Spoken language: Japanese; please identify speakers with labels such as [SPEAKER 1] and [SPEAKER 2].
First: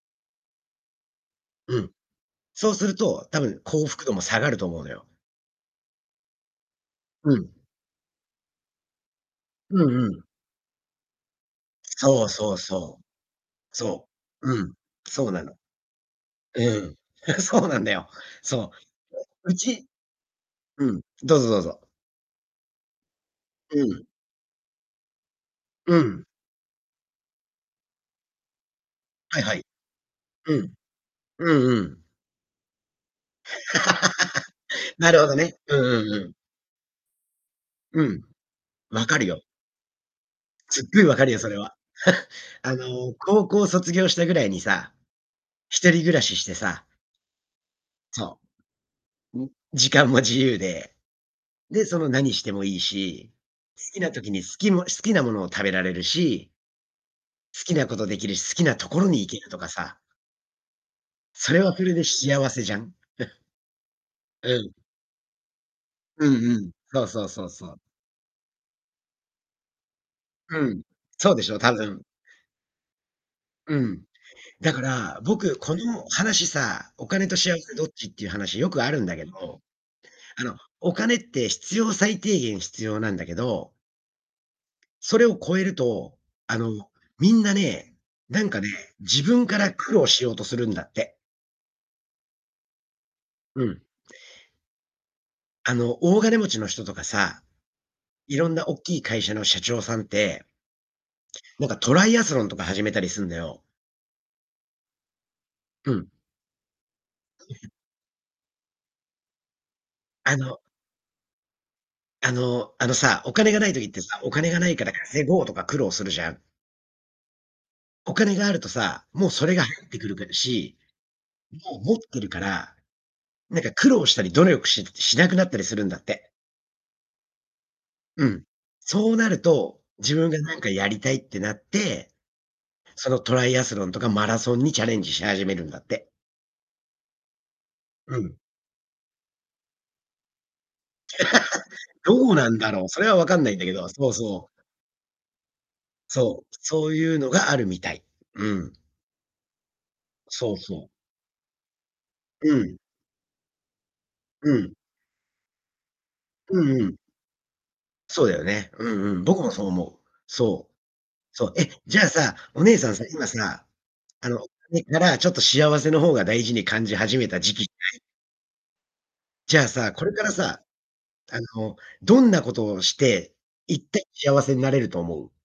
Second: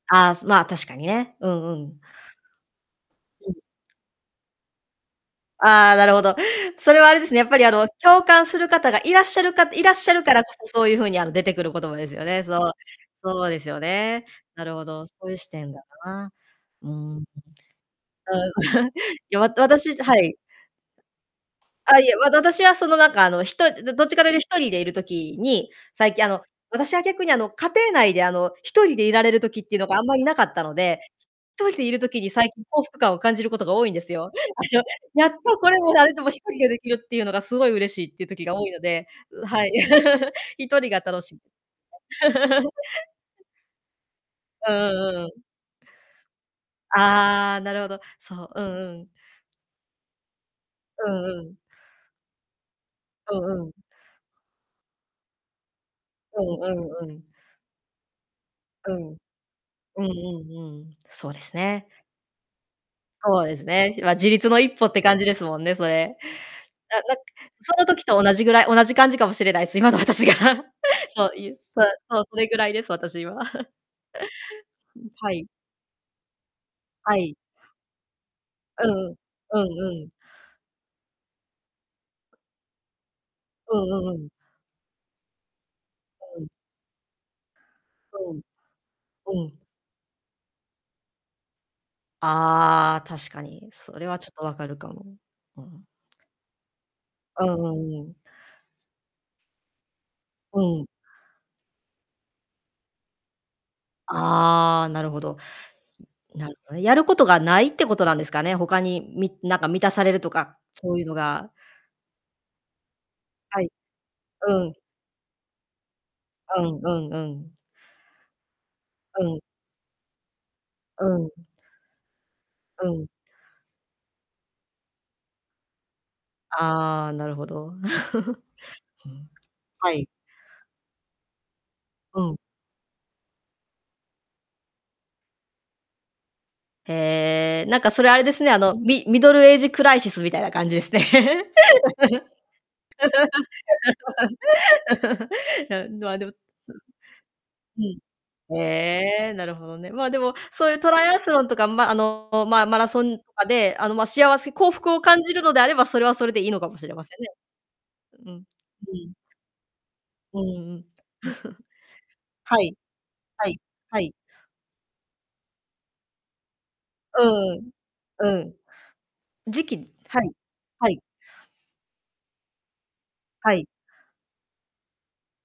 [SPEAKER 1] ああ、すまあ、確かにね。うんう
[SPEAKER 2] うん。
[SPEAKER 1] ん。
[SPEAKER 2] そうすると、多
[SPEAKER 1] うん。
[SPEAKER 2] 分、幸福度も下がると思うのよ。
[SPEAKER 1] ああ、なるほど。それはあれで
[SPEAKER 2] う
[SPEAKER 1] すね、やっ
[SPEAKER 2] ん。
[SPEAKER 1] ぱり、あの、共感する方がいらっしゃるか
[SPEAKER 2] う
[SPEAKER 1] いらっ
[SPEAKER 2] んう
[SPEAKER 1] しゃ
[SPEAKER 2] ん。
[SPEAKER 1] るからこそ、そういう風に、あの、出てくる言葉ですよ
[SPEAKER 2] そう
[SPEAKER 1] ね、
[SPEAKER 2] そう
[SPEAKER 1] そう。
[SPEAKER 2] そう。
[SPEAKER 1] そうですよ
[SPEAKER 2] そ
[SPEAKER 1] ね。
[SPEAKER 2] う、う
[SPEAKER 1] なる
[SPEAKER 2] ん、
[SPEAKER 1] ほど、そ
[SPEAKER 2] そ
[SPEAKER 1] う
[SPEAKER 2] う
[SPEAKER 1] いう
[SPEAKER 2] な
[SPEAKER 1] 視
[SPEAKER 2] の。
[SPEAKER 1] 点だな。
[SPEAKER 2] ええ、う
[SPEAKER 1] うー
[SPEAKER 2] ん。
[SPEAKER 1] ん。うん。
[SPEAKER 2] そうなんだよ。そ
[SPEAKER 1] いや、
[SPEAKER 2] う。
[SPEAKER 1] わ
[SPEAKER 2] うち
[SPEAKER 1] 私じはい。
[SPEAKER 2] うん、どうぞどうぞ。
[SPEAKER 1] あ、いえ、わだだしはその、なんか、あの、ひと
[SPEAKER 2] う
[SPEAKER 1] るど
[SPEAKER 2] ん。
[SPEAKER 1] どっちかっている一人でいる時に、
[SPEAKER 2] う
[SPEAKER 1] 最近、
[SPEAKER 2] ん。
[SPEAKER 1] あの、私は逆に、あの、家庭内で、あの、一人でいられ
[SPEAKER 2] は
[SPEAKER 1] る
[SPEAKER 2] いは
[SPEAKER 1] 時っ
[SPEAKER 2] い。
[SPEAKER 1] ていうのがあんまりなか
[SPEAKER 2] う
[SPEAKER 1] ったの
[SPEAKER 2] ん。
[SPEAKER 1] で、
[SPEAKER 2] うん
[SPEAKER 1] とり
[SPEAKER 2] う
[SPEAKER 1] でいる
[SPEAKER 2] ん。
[SPEAKER 1] 時に最近幸福感を感じる事が多いんですよ。あの、
[SPEAKER 2] なるほ
[SPEAKER 1] やっ
[SPEAKER 2] どね。
[SPEAKER 1] とこ
[SPEAKER 2] う
[SPEAKER 1] れ
[SPEAKER 2] んう
[SPEAKER 1] も
[SPEAKER 2] ん
[SPEAKER 1] 誰
[SPEAKER 2] う
[SPEAKER 1] とも
[SPEAKER 2] ん。
[SPEAKER 1] 一人でできるっていうのが、すごい嬉
[SPEAKER 2] う
[SPEAKER 1] しいっ
[SPEAKER 2] ん、
[SPEAKER 1] ていう時が多いの
[SPEAKER 2] わ
[SPEAKER 1] で、
[SPEAKER 2] かるよ。
[SPEAKER 1] うはい。一
[SPEAKER 2] つっ
[SPEAKER 1] 人
[SPEAKER 2] ご
[SPEAKER 1] が
[SPEAKER 2] いわ
[SPEAKER 1] 楽
[SPEAKER 2] かる
[SPEAKER 1] し
[SPEAKER 2] よ、
[SPEAKER 1] い。
[SPEAKER 2] それは。あ の、高校卒業したぐらいに
[SPEAKER 1] うん
[SPEAKER 2] さ、
[SPEAKER 1] うんうんうん。
[SPEAKER 2] 一人暮らししてさ
[SPEAKER 1] ああ、なるほど。そ
[SPEAKER 2] そ
[SPEAKER 1] う、うんうん。
[SPEAKER 2] う。うん、時間も自由で。
[SPEAKER 1] うんうん。
[SPEAKER 2] で、その何してもいいし
[SPEAKER 1] うんうん。
[SPEAKER 2] 好きな時に好きも好きなものを食べられる
[SPEAKER 1] う
[SPEAKER 2] し
[SPEAKER 1] んうんうん。
[SPEAKER 2] 好きなことできるし、好きなと
[SPEAKER 1] う
[SPEAKER 2] こ
[SPEAKER 1] ん。
[SPEAKER 2] ろに行けるとかさ。
[SPEAKER 1] うんうんうん、そうで
[SPEAKER 2] そ
[SPEAKER 1] す
[SPEAKER 2] れはそ
[SPEAKER 1] ね。
[SPEAKER 2] れでひあわせじゃん。
[SPEAKER 1] そうですね。今、自立
[SPEAKER 2] う
[SPEAKER 1] の一
[SPEAKER 2] ん。
[SPEAKER 1] 歩って感じですもんね、それ。
[SPEAKER 2] うんうん。
[SPEAKER 1] あ、
[SPEAKER 2] そう
[SPEAKER 1] なん
[SPEAKER 2] そうそうそ
[SPEAKER 1] そ
[SPEAKER 2] う。
[SPEAKER 1] の時と同じぐらい、同じ感じかもしれないっす、今の私が。
[SPEAKER 2] う ん。
[SPEAKER 1] そ
[SPEAKER 2] そ
[SPEAKER 1] う
[SPEAKER 2] うで
[SPEAKER 1] い
[SPEAKER 2] しょ
[SPEAKER 1] う、
[SPEAKER 2] う、多
[SPEAKER 1] そう、
[SPEAKER 2] 分。
[SPEAKER 1] そう、それぐらいです、私は。
[SPEAKER 2] うん。だか
[SPEAKER 1] うん、
[SPEAKER 2] ら、
[SPEAKER 1] はい。
[SPEAKER 2] 僕、この話さ、お
[SPEAKER 1] は
[SPEAKER 2] 金と
[SPEAKER 1] い。
[SPEAKER 2] 幸せどっちっていう話よく
[SPEAKER 1] う
[SPEAKER 2] あ
[SPEAKER 1] ん
[SPEAKER 2] るん
[SPEAKER 1] う
[SPEAKER 2] だ
[SPEAKER 1] ん。
[SPEAKER 2] け
[SPEAKER 1] う
[SPEAKER 2] ど、
[SPEAKER 1] んうん。
[SPEAKER 2] あの、お金って必要最低限必要なんだけど
[SPEAKER 1] うんうんうん。
[SPEAKER 2] それを超えると、
[SPEAKER 1] うん。
[SPEAKER 2] あの、みんなね、
[SPEAKER 1] うん。
[SPEAKER 2] なんかね、自
[SPEAKER 1] う
[SPEAKER 2] 分か
[SPEAKER 1] ん。
[SPEAKER 2] ら苦労しようとするんだって。
[SPEAKER 1] ああ、確か
[SPEAKER 2] う
[SPEAKER 1] に。
[SPEAKER 2] ん。
[SPEAKER 1] それはちょっと分かるかも。う
[SPEAKER 2] あ
[SPEAKER 1] ん。
[SPEAKER 2] の、大金持ちの人とかさ、
[SPEAKER 1] うんうんうん。
[SPEAKER 2] 色んなおっきい会社の社長さんって
[SPEAKER 1] うん。
[SPEAKER 2] なんか、トライアスロンとか始めたりするんだよ。
[SPEAKER 1] ああ、なるほど。
[SPEAKER 2] うん。
[SPEAKER 1] うなるほどね、やることが無い ってことなんですかね？他にみなんか満たされると
[SPEAKER 2] あ
[SPEAKER 1] か、
[SPEAKER 2] の
[SPEAKER 1] そういうのが。
[SPEAKER 2] あの、あのさ、お金が
[SPEAKER 1] は
[SPEAKER 2] な
[SPEAKER 1] い。
[SPEAKER 2] い時ってさ、お金
[SPEAKER 1] う
[SPEAKER 2] がない
[SPEAKER 1] ん。
[SPEAKER 2] から稼ごうとか苦労するじゃん。
[SPEAKER 1] うんうんうん。
[SPEAKER 2] お金があるとさ、
[SPEAKER 1] う
[SPEAKER 2] もう
[SPEAKER 1] ん。
[SPEAKER 2] それが入ってくるからし、
[SPEAKER 1] うんうん。
[SPEAKER 2] もう持ってるから、
[SPEAKER 1] うん。
[SPEAKER 2] なんか、苦労したり努力ししなくなったりするんだって。
[SPEAKER 1] ああ、なるほど。
[SPEAKER 2] うん。
[SPEAKER 1] う
[SPEAKER 2] そうな
[SPEAKER 1] ん。
[SPEAKER 2] ると、
[SPEAKER 1] はい。
[SPEAKER 2] 自分が何かやりたいってなって、
[SPEAKER 1] うん。
[SPEAKER 2] そのトライアスロンとかマラソンにチャレンジし始めるんだって。
[SPEAKER 1] へえ、なんか、それ、
[SPEAKER 2] う
[SPEAKER 1] あれで
[SPEAKER 2] ん。
[SPEAKER 1] すね、あの、ミミドルエイジクライシスみたいな感じですね。
[SPEAKER 2] どうなんだろう。それは、わかんないんだけど。そうそう。
[SPEAKER 1] いや、あ、でも
[SPEAKER 2] そう。そういうのがあるみ
[SPEAKER 1] う
[SPEAKER 2] た
[SPEAKER 1] ん。
[SPEAKER 2] い。うん。
[SPEAKER 1] へえ、なるほどね。まあ、でも、
[SPEAKER 2] そう
[SPEAKER 1] そういう
[SPEAKER 2] そう。
[SPEAKER 1] トライアスロンとか、ま、あの、
[SPEAKER 2] う
[SPEAKER 1] まあ、
[SPEAKER 2] ん。
[SPEAKER 1] マラソンとかで、あの、ま、幸
[SPEAKER 2] う
[SPEAKER 1] せ幸
[SPEAKER 2] ん。
[SPEAKER 1] 福を感じるのであれば、それはそれでいいの
[SPEAKER 2] う
[SPEAKER 1] かも
[SPEAKER 2] んう
[SPEAKER 1] しれ
[SPEAKER 2] ん。
[SPEAKER 1] ませんね。
[SPEAKER 2] そう
[SPEAKER 1] う
[SPEAKER 2] だ
[SPEAKER 1] ん。
[SPEAKER 2] よね。う
[SPEAKER 1] う
[SPEAKER 2] ん
[SPEAKER 1] ん。
[SPEAKER 2] うん。僕もそう思う。
[SPEAKER 1] ううう
[SPEAKER 2] そう。
[SPEAKER 1] ん。
[SPEAKER 2] そう。え、じゃあさ、
[SPEAKER 1] は
[SPEAKER 2] お
[SPEAKER 1] い。
[SPEAKER 2] 姉さんさ、今
[SPEAKER 1] はい。
[SPEAKER 2] さ、
[SPEAKER 1] はい。
[SPEAKER 2] あの、それからちょっと幸せの方が大事に感じ始めた時
[SPEAKER 1] う
[SPEAKER 2] 期
[SPEAKER 1] ーん。
[SPEAKER 2] ない？
[SPEAKER 1] うん。
[SPEAKER 2] じゃ
[SPEAKER 1] 時
[SPEAKER 2] あ
[SPEAKER 1] 期？
[SPEAKER 2] さ、これ
[SPEAKER 1] は
[SPEAKER 2] か
[SPEAKER 1] い、
[SPEAKER 2] らさ、
[SPEAKER 1] はい。
[SPEAKER 2] あの、どんなことをして
[SPEAKER 1] はい。
[SPEAKER 2] 一体幸せになれると思う？